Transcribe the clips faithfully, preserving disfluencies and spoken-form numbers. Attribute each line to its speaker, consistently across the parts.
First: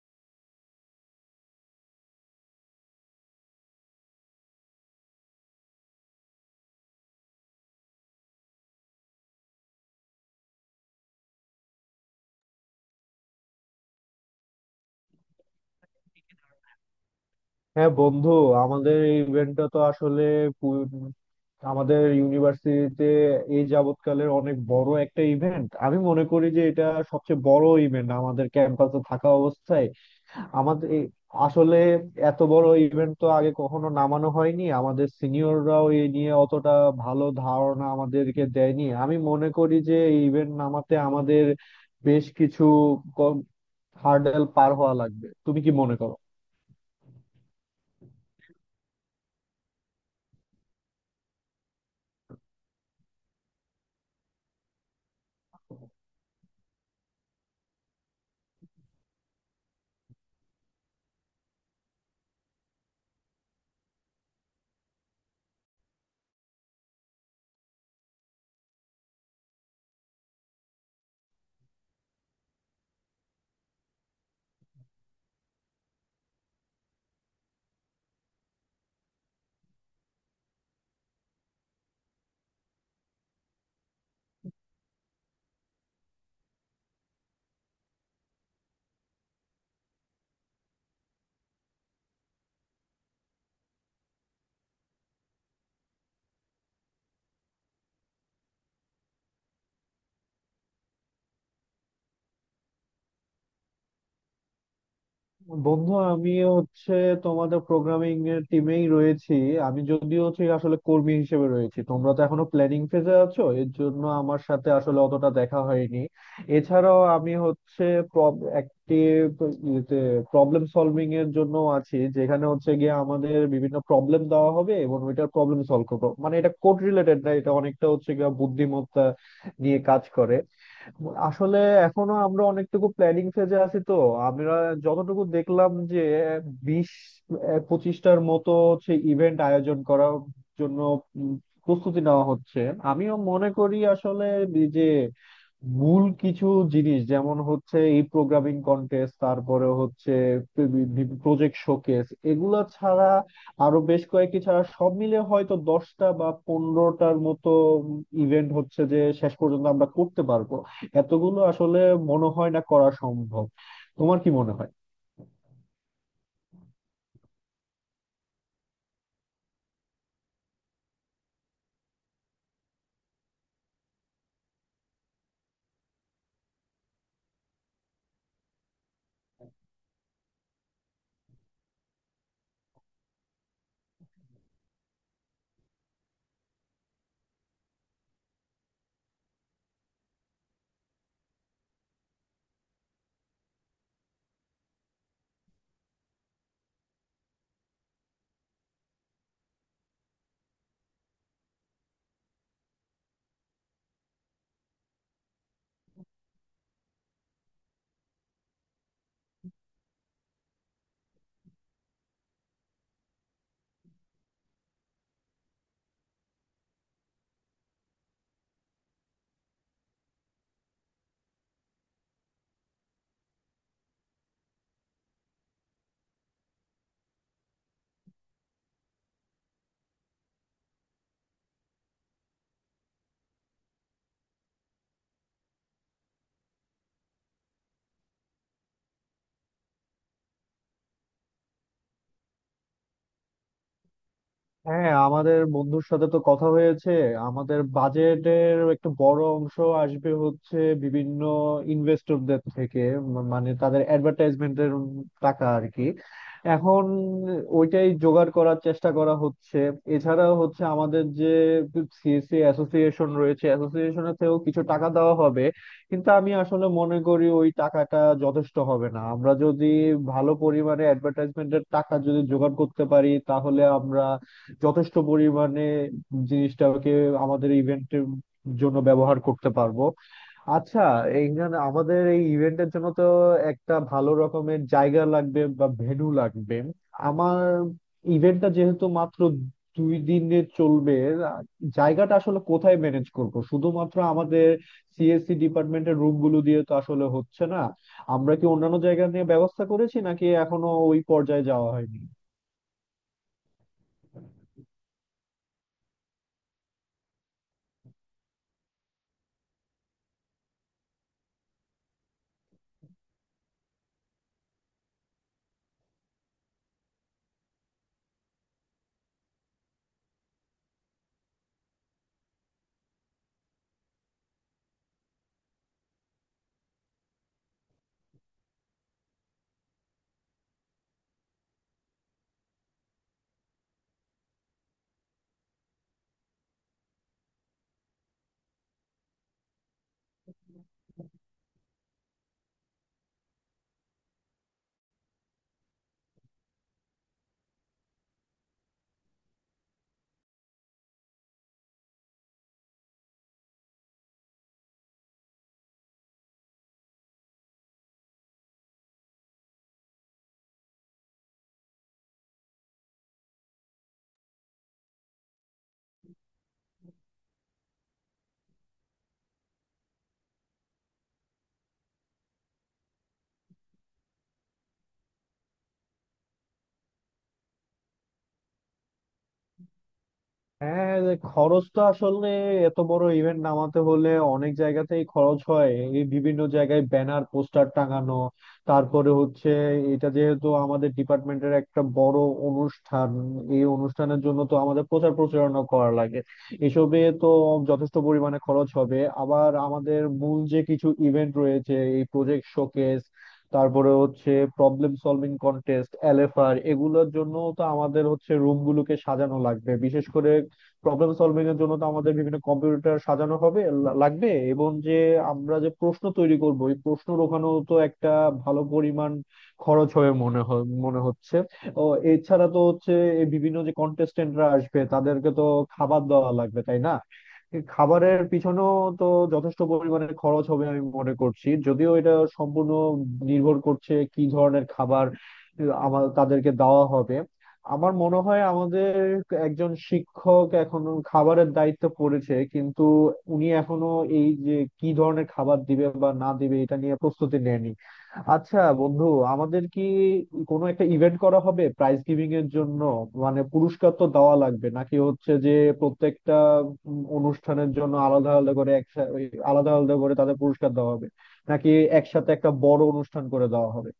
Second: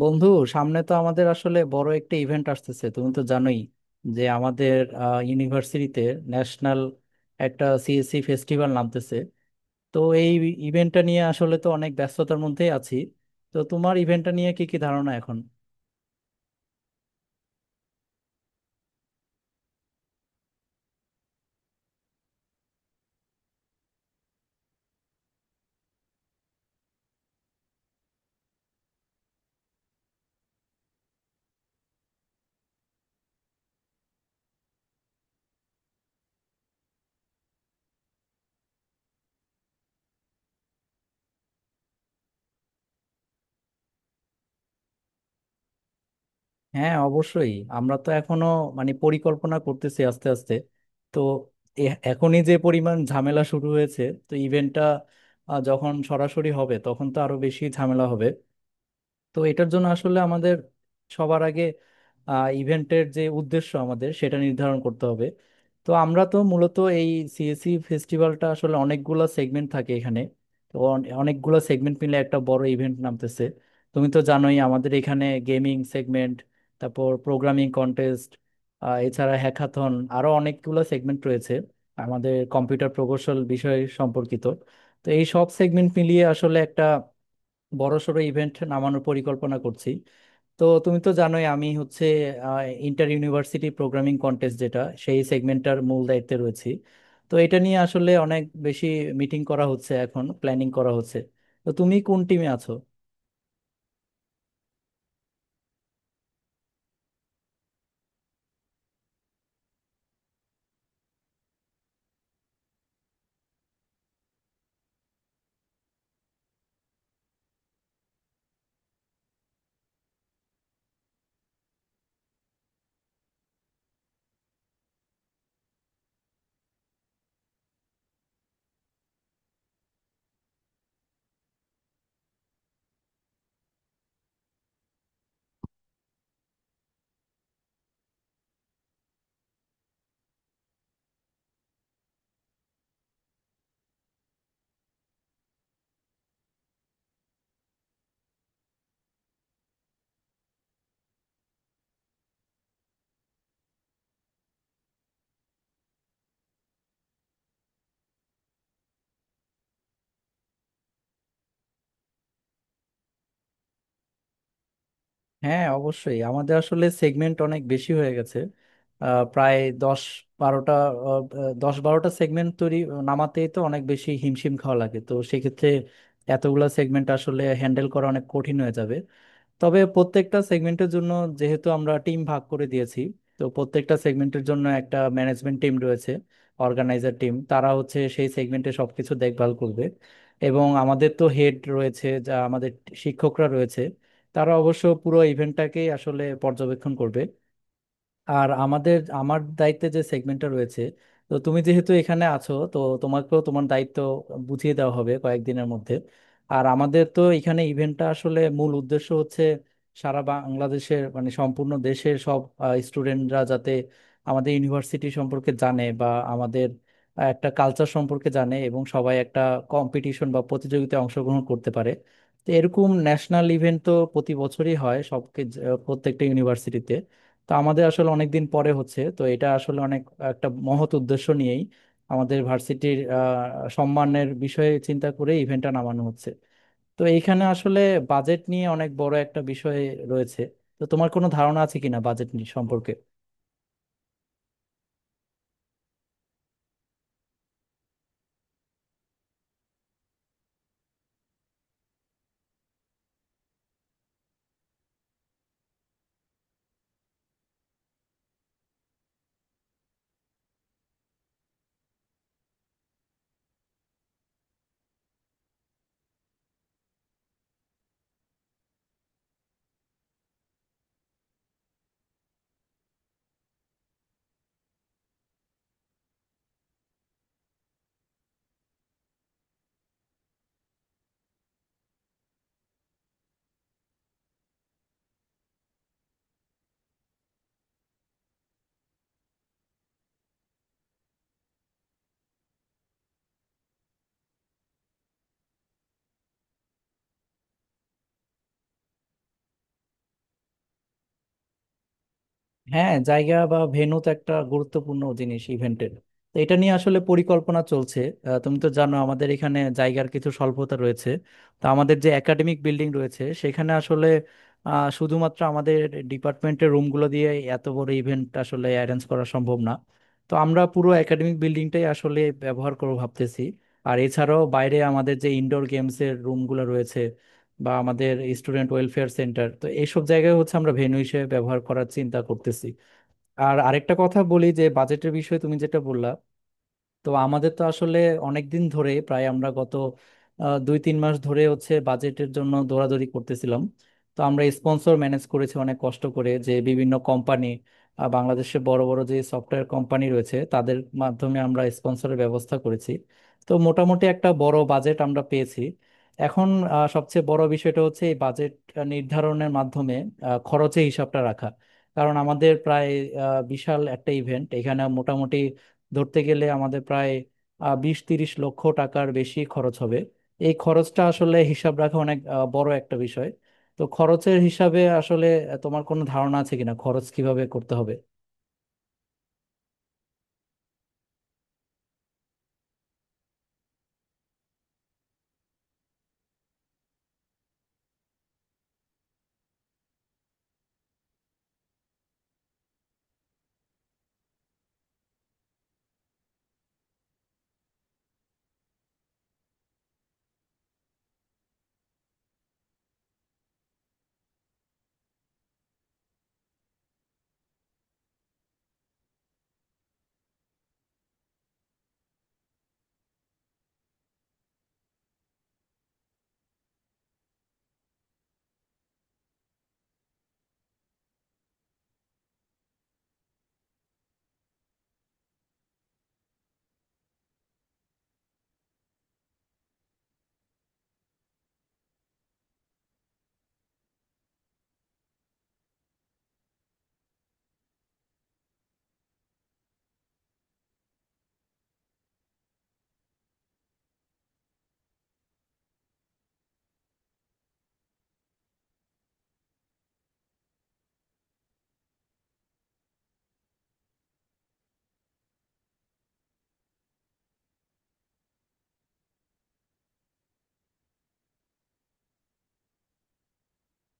Speaker 1: বন্ধু, সামনে তো আমাদের আসলে বড় একটা ইভেন্ট আসতেছে, তুমি তো জানোই যে আমাদের ইউনিভার্সিটিতে ন্যাশনাল একটা সিএসসি ফেস্টিভ্যাল নামতেছে। তো এই ইভেন্টটা নিয়ে আসলে তো অনেক ব্যস্ততার মধ্যেই আছি। তো তোমার ইভেন্টটা নিয়ে কি কি ধারণা এখন?
Speaker 2: হ্যাঁ, বন্ধু। আমাদের এই ইভেন্টটা তো আসলে পু- আমাদের ইউনিভার্সিটিতে এই যাবৎকালের অনেক বড় একটা ইভেন্ট। আমি মনে করি যে এটা সবচেয়ে বড় ইভেন্ট আমাদের ক্যাম্পাসে থাকা অবস্থায়। আমাদের এই- আসলে এত বড় ইভেন্ট তো আগে কখনো নামানো হয়নি, আমাদের সিনিয়ররাও এই নিয়ে অতটা ভালো ধারণা আমাদেরকে দেয়নি। আমি মনে করি যে এই ইভেন্ট নামাতে আমাদের বেশ কিছু হার্ডেল পার হওয়া লাগবে। তুমি কি মনে করো?
Speaker 1: হ্যাঁ অবশ্যই, আমরা তো এখনো মানে পরিকল্পনা করতেছি আস্তে আস্তে। তো এ- এখনই যে পরিমাণ ঝামেলা শুরু হয়েছে, তো ইভেন্টটা যখন সরাসরি হবে তখন তো আরো বেশি ঝামেলা হবে। তো এটার জন্য আসলে আমাদের সবার আগে ইভেন্টের যে উদ্দেশ্য আমাদের সেটা নির্ধারণ করতে হবে। তো আমরা তো মূলত এই সিএসি ফেস্টিভ্যালটা আসলে অনেকগুলা সেগমেন্ট থাকে এখানে। তো অনেকগুলো সেগমেন্ট মিলে একটা বড় ইভেন্ট নামতেছে। তুমি তো জানোই আমাদের এখানে গেমিং সেগমেন্ট, তারপর প্রোগ্রামিং কন্টেস্ট, এছাড়া হ্যাকাথন, আরো অনেকগুলো সেগমেন্ট রয়েছে আমাদের কম্পিউটার প্রকৌশল বিষয় সম্পর্কিত। তো এই সব সেগমেন্ট মিলিয়ে আসলে একটা বড়সড় ইভেন্ট নামানোর পরিকল্পনা করছি। তো তুমি তো জানোই আমি হচ্ছে ইন্টার ইউনিভার্সিটি প্রোগ্রামিং কন্টেস্ট যেটা, সেই সেগমেন্টটার মূল দায়িত্বে রয়েছি। তো এটা নিয়ে আসলে অনেক বেশি মিটিং করা হচ্ছে এখন, প্ল্যানিং করা হচ্ছে। তো তুমি কোন টিমে আছো?
Speaker 2: বন্ধু, আমিও হচ্ছে তোমাদের প্রোগ্রামিং এর টিমেই রয়েছি। আমি যদিও হচ্ছে আসলে কর্মী হিসেবে রয়েছি, তোমরা তো এখনো প্ল্যানিং ফেজে আছো, এর জন্য আমার সাথে আসলে অতটা দেখা হয়নি। এছাড়াও আমি হচ্ছে একটি প্রবলেম সলভিং এর জন্য আছি, যেখানে হচ্ছে গিয়ে আমাদের বিভিন্ন প্রবলেম দেওয়া হবে এবং ওইটার প্রবলেম সলভ করবো। মানে এটা কোড রিলেটেড না, এটা অনেকটা হচ্ছে গিয়ে বুদ্ধিমত্তা নিয়ে কাজ করে। আসলে এখনো আমরা অনেকটুকু প্ল্যানিং ফেজে আছি। তো আমরা যতটুকু দেখলাম যে বিশ আহ, পঁচিশটার মতো হচ্ছে ইভেন্ট আয়োজন করার জন্য উম, প্রস্তুতি নেওয়া হচ্ছে। আমিও মনে করি আসলে এই যে মূল কিছু জিনিস, যেমন হচ্ছে এই প্রোগ্রামিং কন্টেস্ট, তারপরে হচ্ছে প্রজেক্ট শোকেস, এগুলা ছাড়া আরো বেশ কয়েকটি ছাড়া সব মিলে হয়তো দশটা বা পনেরোটার মতো ইভেন্ট হচ্ছে যে শেষ পর্যন্ত আমরা করতে পারবো। এতগুলো আসলে মনে হয় না করা সম্ভব। তোমার কি মনে হয়?
Speaker 1: হ্যাঁ অবশ্যই, আমাদের আসলে সেগমেন্ট অনেক বেশি হয়ে গেছে। আহ, প্রায় দশ বারোটা আহ, আহ, দশ বারোটা সেগমেন্ট তৈরি নামাতেই তো অনেক বেশি হিমশিম খাওয়া লাগে, তো সেক্ষেত্রে এতগুলা সেগমেন্ট আসলে হ্যান্ডেল করা অনেক কঠিন হয়ে যাবে। তবে প্রত্যেকটা সেগমেন্টের জন্য যেহেতু আমরা টিম ভাগ করে দিয়েছি, তো প্রত্যেকটা সেগমেন্টের জন্য একটা ম্যানেজমেন্ট টিম রয়েছে, অর্গানাইজার টিম। তারা হচ্ছে সেই সেগমেন্টে সবকিছু দেখভাল করবে। এবং আমাদের তো হেড রয়েছে, যা আমাদের শিক্ষকরা রয়েছে, তারা অবশ্য পুরো ইভেন্টটাকেই আসলে পর্যবেক্ষণ করবে। আর আমাদের আমার দায়িত্বে যে সেগমেন্টটা রয়েছে, তো তুমি যেহেতু এখানে আছো, তো তোমাকেও তোমার দায়িত্ব বুঝিয়ে দেওয়া হবে কয়েকদিনের মধ্যে। আর আমাদের তো এখানে ইভেন্টটা আসলে মূল উদ্দেশ্য হচ্ছে সারা বাংলাদেশের মানে সম্পূর্ণ দেশের সব স্টুডেন্টরা যাতে আমাদের ইউনিভার্সিটি সম্পর্কে জানে বা আমাদের আহ, একটা কালচার সম্পর্কে জানে এবং সবাই একটা কম্পিটিশন বা প্রতিযোগিতায় অংশগ্রহণ করতে পারে। তো এরকম ন্যাশনাল ইভেন্ট তো প্রতি বছরই হয় সবকে প্রত্যেকটা ইউনিভার্সিটিতে। তো আমাদের আসলে অনেক দিন পরে হচ্ছে, তো এটা আসলে অনেক একটা মহৎ উদ্দেশ্য নিয়েই আমাদের ভার্সিটির আহ, সম্মানের বিষয়ে চিন্তা করে ইভেন্টটা নামানো হচ্ছে। তো এইখানে আসলে বাজেট নিয়ে অনেক বড় একটা বিষয় রয়েছে। তো তোমার কোনো ধারণা আছে কিনা বাজেট নিয়ে সম্পর্কে?
Speaker 2: হ্যাঁ, আমাদের বন্ধুর সাথে তো কথা হয়েছে। আমাদের বাজেটের একটা বড় অংশ আসবে হচ্ছে বিভিন্ন ইনভেস্টরদের থেকে, ম- মানে তাদের অ্যাডভার্টাইজমেন্টের টাকা আর কি। এখন ওইটাই জোগাড় করার চেষ্টা করা হচ্ছে। এছাড়া হচ্ছে আমাদের যে সিএসসি অ্যাসোসিয়েশন রয়েছে, অ্যাসোসিয়েশনের থেকেও কিছু টাকা দেওয়া হবে। কিন্তু আমি আসলে মনে করি ওই টাকাটা যথেষ্ট হবে না। আমরা যদি ভালো পরিমাণে অ্যাডভার্টাইজমেন্টের টাকা যদি জোগাড় করতে পারি, তাহলে আমরা যথেষ্ট পরিমাণে জিনিসটাকে আমাদের ইভেন্টের জন্য ব্যবহার করতে পারবো। আচ্ছা, এইখানে আমাদের এই ইভেন্টের জন্য তো একটা ভালো রকমের জায়গা লাগবে বা ভেন্যু লাগবে। আমার ইভেন্টটা যেহেতু মাত্র দুই দিনে চলবে, জায়গাটা আসলে কোথায় ম্যানেজ করব? শুধুমাত্র আমাদের সিএসসি ডিপার্টমেন্টের রুম গুলো দিয়ে তো আসলে হচ্ছে না। আমরা কি অন্যান্য জায়গা নিয়ে ব্যবস্থা করেছি নাকি এখনো ওই পর্যায়ে যাওয়া হয়নি?
Speaker 1: হ্যাঁ, জায়গা বা ভেন্যু তো একটা গুরুত্বপূর্ণ জিনিস ইভেন্টের। তো এটা নিয়ে আসলে পরিকল্পনা চলছে। আহ, তুমি তো জানো আমাদের এখানে জায়গার কিছু স্বল্পতা রয়েছে। তো আমাদের যে একাডেমিক বিল্ডিং রয়েছে সেখানে আসলে আহ, শুধুমাত্র আমাদের ডিপার্টমেন্টের রুমগুলো দিয়ে এত বড় ইভেন্ট আসলে অ্যারেঞ্জ করা সম্ভব না। তো আমরা পুরো একাডেমিক বিল্ডিংটাই আসলে ব্যবহার করবো ভাবতেছি। আর এছাড়াও বাইরে আমাদের যে ইনডোর গেমসের রুমগুলো রয়েছে বা আমাদের স্টুডেন্ট ওয়েলফেয়ার সেন্টার, তো এইসব জায়গায় হচ্ছে আমরা ভেন্যু হিসেবে ব্যবহার করার চিন্তা করতেছি। আর আরেকটা কথা বলি, যে বাজেটের বিষয়ে তুমি যেটা বললা, তো আমাদের তো আসলে অনেক দিন ধরে, প্রায় আমরা গত আহ, দুই তিন মাস ধরে হচ্ছে বাজেটের জন্য দৌড়াদৌড়ি করতেছিলাম। তো আমরা স্পন্সর ম্যানেজ করেছি অনেক কষ্ট করে, যে বিভিন্ন কোম্পানি, বাংলাদেশে বড় বড় যে সফটওয়্যার কোম্পানি রয়েছে, তাদের মাধ্যমে আমরা স্পন্সরের ব্যবস্থা করেছি। তো মোটামুটি একটা বড় বাজেট আমরা পেয়েছি। এখন আহ, সবচেয়ে বড় বিষয়টা হচ্ছে এই বাজেট নির্ধারণের মাধ্যমে আহ, খরচের হিসাবটা রাখা। কারণ আমাদের প্রায় আহ, বিশাল একটা ইভেন্ট, এখানে মোটামুটি ধরতে গেলে আমাদের প্রায় আহ, বিশ তিরিশ লক্ষ টাকার বেশি খরচ হবে। এই খরচটা আসলে হিসাব রাখা অনেক আহ, বড় একটা বিষয়। তো খরচের হিসাবে আসলে আহ, তোমার কোনো ধারণা আছে কিনা খরচ কিভাবে করতে হবে?
Speaker 2: হ্যাঁ, যে খরচ তো আসলে এত বড় ইভেন্ট নামাতে হলে অনেক জায়গাতেই খরচ হয়। এই বিভিন্ন জায়গায় ব্যানার পোস্টার টাঙানো, তারপরে হচ্ছে এটা যেহেতু আমাদের ডিপার্টমেন্টের একটা বড় অনুষ্ঠান, এই অনুষ্ঠানের জন্য তো আমাদের প্রচার প্রচারণা করা লাগে, এসবে তো যথেষ্ট পরিমাণে খরচ হবে। আবার আমাদের মূল যে কিছু ইভেন্ট রয়েছে, এই প্রজেক্ট শোকেস, তারপরে হচ্ছে প্রবলেম সলভিং কন্টেস্ট, এলএফআর, এগুলোর জন্য তো আমাদের হচ্ছে রুম গুলোকে সাজানো লাগবে। বিশেষ করে প্রবলেম সলভিং এর জন্য তো আমাদের বিভিন্ন কম্পিউটার সাজানো হবে লা- লাগবে এবং যে আমরা যে প্রশ্ন তৈরি করব, এই প্রশ্ন ওখানেও তো একটা ভালো পরিমাণ খরচ হয়ে মনে হয় মনে হচ্ছে। ও, এছাড়া তো হচ্ছে এই বিভিন্ন যে কন্টেস্টেন্টরা আসবে তাদেরকে তো খাবার দেওয়া লাগবে, তাই না? এই খাবারের পিছনেও তো যথেষ্ট পরিমাণে খরচ হবে আমি মনে করছি, যদিও এটা সম্পূর্ণ নির্ভর করছে কি ধরনের খাবার আমার তাদেরকে দেওয়া হবে। আমার মনে হয় আমাদের একজন শিক্ষক এখন খাবারের দায়িত্ব পড়েছে, কিন্তু উনি এখনো এই যে কি ধরনের খাবার দিবে বা না দিবে এটা নিয়ে প্রস্তুতি নেয়নি। আচ্ছা বন্ধু, আমাদের কি কোনো একটা ইভেন্ট করা হবে প্রাইজ গিভিং এর জন্য? মানে পুরস্কার তো দেওয়া লাগবে। নাকি হচ্ছে যে প্রত্যেকটা উম, অনুষ্ঠানের জন্য আলাদা আলাদা করে, একসাথে আলাদা আলাদা করে তাদের পুরস্কার দেওয়া হবে, নাকি একসাথে একটা বড় অনুষ্ঠান করে দেওয়া হবে?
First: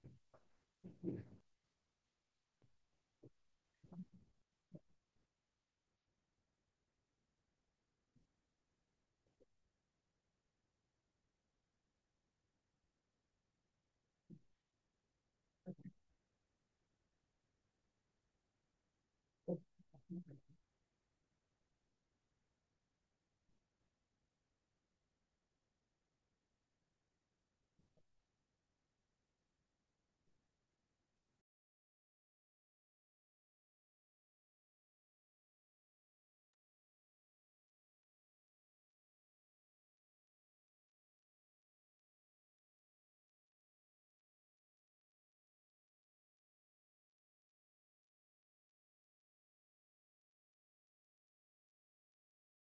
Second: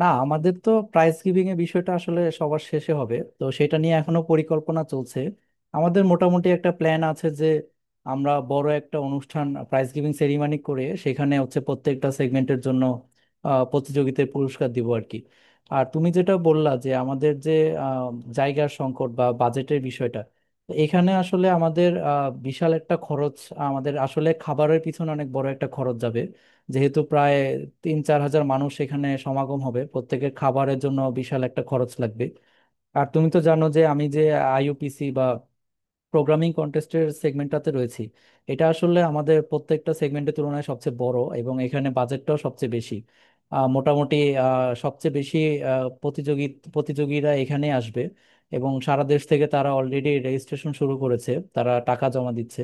Speaker 1: না, আমাদের তো প্রাইজ গিভিং এর বিষয়টা আসলে সবার শেষে হবে, তো সেটা নিয়ে এখনো পরিকল্পনা চলছে। আমাদের মোটামুটি একটা প্ল্যান আছে যে আমরা বড় একটা অনুষ্ঠান প্রাইজ গিভিং সেরিমনি করে সেখানে হচ্ছে প্রত্যেকটা সেগমেন্টের জন্য আহ, প্রতিযোগিতায় পুরস্কার দিব আর কি। আর তুমি যেটা বললা যে আমাদের যে আহ, জায়গার সংকট বা বাজেটের বিষয়টা, তো এখানে আসলে আমাদের আহ, বিশাল একটা খরচ, আমাদের আসলে খাবারের পিছনে অনেক বড় একটা খরচ যাবে। যেহেতু প্রায় তিন চার হাজার মানুষ এখানে সমাগম হবে, প্রত্যেকের খাবারের জন্য বিশাল একটা খরচ লাগবে। আর তুমি তো জানো যে আমি যে আইইউপিসি বা প্রোগ্রামিং কন্টেস্টের সেগমেন্টটাতে রয়েছি, এটা আসলে আমাদের প্রত্যেকটা সেগমেন্টের তুলনায় সবচেয়ে বড় এবং এখানে বাজেটটাও সবচেয়ে বেশি। আহ, মোটামুটি আহ, সবচেয়ে বেশি আহ, প্রতিযোগী প্রতিযোগীরা এখানে আসবে এবং সারা দেশ থেকে। তারা অলরেডি রেজিস্ট্রেশন শুরু করেছে, তারা টাকা জমা দিচ্ছে।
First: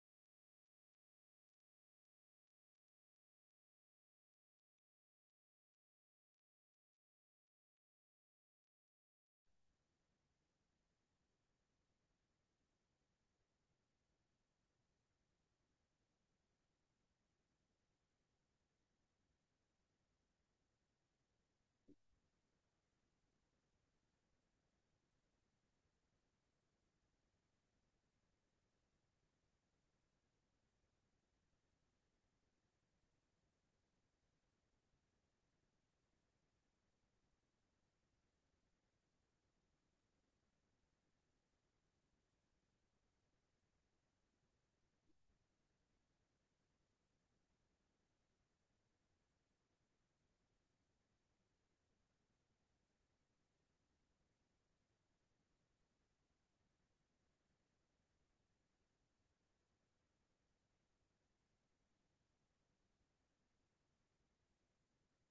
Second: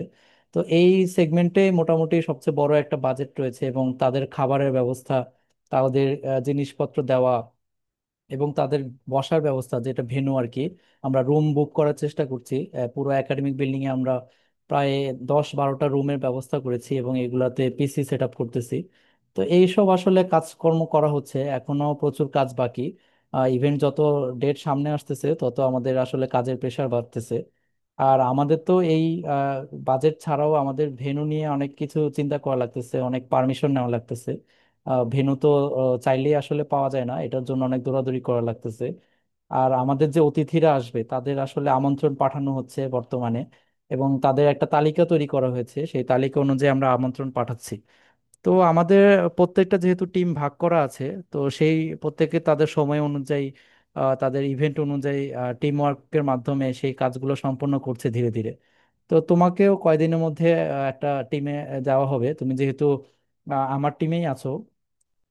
Speaker 1: তো এই সেগমেন্টে মোটামুটি সবচেয়ে বড় একটা বাজেট রয়েছে এবং তাদের খাবারের ব্যবস্থা, তাদের আহ, জিনিসপত্র দেওয়া এবং তাদের বসার ব্যবস্থা, যেটা ভেন্যু আর কি। আমরা রুম বুক করার চেষ্টা করছি, আহ, পুরো একাডেমিক বিল্ডিং এ আমরা প্রায় দশ বারোটা রুমের ব্যবস্থা করেছি এবং এগুলাতে পিসি সেট আপ করতেছি। তো এইসব আসলে কাজকর্ম করা হচ্ছে, এখনো প্রচুর কাজ বাকি। ইভেন্ট যত ডেট সামনে আসতেছে তত আমাদের আসলে কাজের প্রেশার বাড়তেছে। আর আমাদের তো এই বাজেট ছাড়াও আমাদের ভেন্যু নিয়ে অনেক কিছু চিন্তা করা লাগতেছে, অনেক পারমিশন নেওয়া লাগতেছে। আহ, ভেন্যু তো আহ, চাইলেই আসলে পাওয়া যায় না, এটার জন্য অনেক দৌড়াদৌড়ি করা লাগতেছে। আর আমাদের যে অতিথিরা আসবে তাদের আসলে আমন্ত্রণ পাঠানো হচ্ছে বর্তমানে, এবং তাদের একটা তালিকা তৈরি করা হয়েছে, সেই তালিকা অনুযায়ী আমরা আমন্ত্রণ পাঠাচ্ছি। তো আমাদের প্রত্যেকটা যেহেতু টিম ভাগ করা আছে, তো সেই প্রত্যেকে তাদের সময় অনুযায়ী, আহ, তাদের ইভেন্ট অনুযায়ী টিম ওয়ার্কের মাধ্যমে সেই কাজগুলো সম্পন্ন করছে ধীরে ধীরে। তো তোমাকেও কয়দিনের মধ্যে আহ, একটা টিমে যাওয়া হবে, তুমি যেহেতু আহ, আমার টিমেই আছো।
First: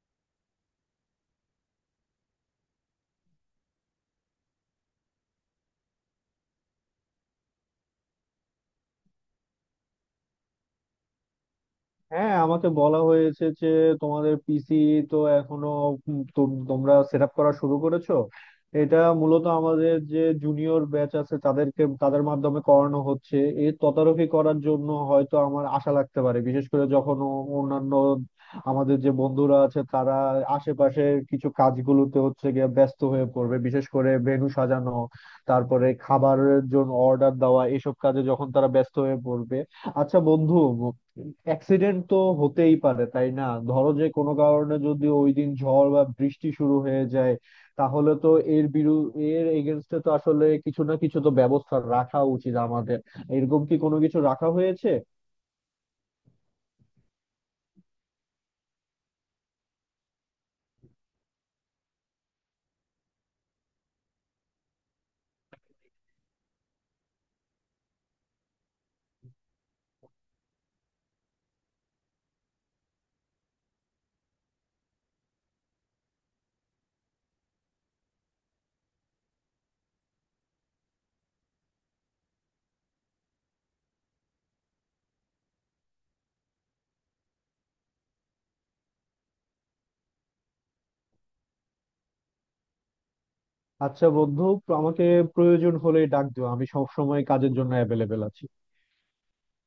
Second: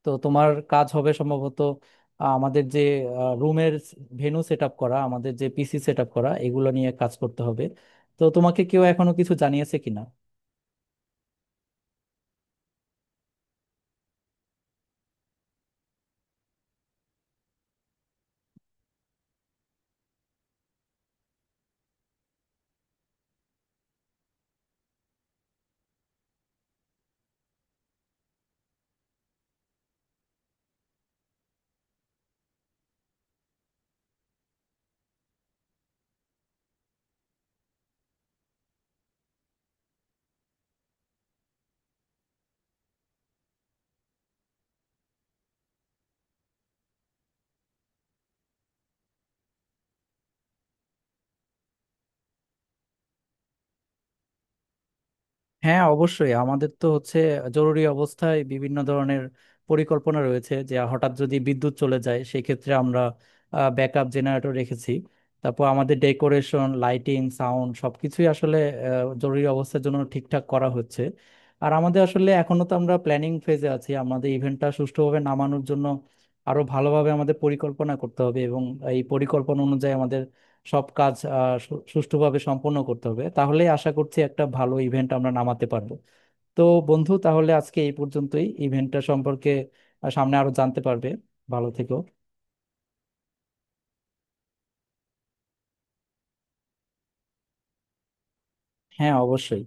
Speaker 1: তো তোমার কাজ হবে সম্ভবত আহ, আমাদের যে রুমের ভেন্যু সেট আপ করা, আমাদের যে পিসি সেট আপ করা, এগুলো নিয়ে কাজ করতে হবে। তো তোমাকে কেউ এখনো কিছু জানিয়েছে কিনা?
Speaker 2: হ্যাঁ, আমাকে বলা হয়েছে যে তোমাদের পিসি তো এখনো উম তো- তোমরা সেট আপ করা শুরু করেছো। এটা মূলত আমাদের যে জুনিয়র ব্যাচ আছে তাদেরকে, তাদের মাধ্যমে করানো হচ্ছে। এর তদারকি করার জন্য হয়তো আমার আশা লাগতে পারে, বিশেষ করে যখন ও- অন্যান্য আমাদের যে বন্ধুরা আছে তারা আশেপাশের কিছু কাজগুলোতে হচ্ছে গিয়ে ব্যস্ত হয়ে পড়বে, বিশেষ করে ভেন্যু সাজানো, তারপরে খাবারের জন্য অর্ডার দেওয়া, এসব কাজে যখন তারা ব্যস্ত হয়ে পড়বে। আচ্ছা বন্ধু, অ্যাক্সিডেন্ট তো হতেই পারে, তাই না? ধরো যে কোনো কারণে যদি ওই দিন ঝড় বা বৃষ্টি শুরু হয়ে যায়, তাহলে তো এর বিরু এর এগেনস্টে তো আসলে কিছু না কিছু তো ব্যবস্থা রাখা উচিত আমাদের। এরকম কি কোনো কিছু রাখা হয়েছে?
Speaker 1: হ্যাঁ অবশ্যই, আমাদের তো হচ্ছে জরুরি অবস্থায় বিভিন্ন ধরনের পরিকল্পনা রয়েছে। যে হঠাৎ যদি বিদ্যুৎ চলে যায় সেক্ষেত্রে আমরা ব্যাকআপ জেনারেটর রেখেছি। তারপর আমাদের ডেকোরেশন, লাইটিং, সাউন্ড সবকিছুই আসলে আহ, জরুরি অবস্থার জন্য ঠিকঠাক করা হচ্ছে। আর আমাদের আসলে এখনো তো আমরা প্ল্যানিং ফেজে আছি, আমাদের ইভেন্টটা সুষ্ঠুভাবে নামানোর জন্য আরো ভালোভাবে আমাদের পরিকল্পনা করতে হবে এবং এই পরিকল্পনা অনুযায়ী আমাদের সব কাজ আহ, সু- সুষ্ঠুভাবে সম্পন্ন করতে হবে, তাহলে আশা করছি একটা ভালো ইভেন্ট আমরা নামাতে পারবো। তো বন্ধু, তাহলে আজকে এই পর্যন্তই। ইভেন্টটা সম্পর্কে আহ, সামনে আরো জানতে পারবে। ভালো থেকো।
Speaker 2: আচ্ছা বন্ধু, আমাকে প্রয়োজন হলে ডাক দিও। আমি সব সময় কাজের জন্য অ্যাভেলেবেল আছি।
Speaker 1: হ্যাঁ অবশ্যই।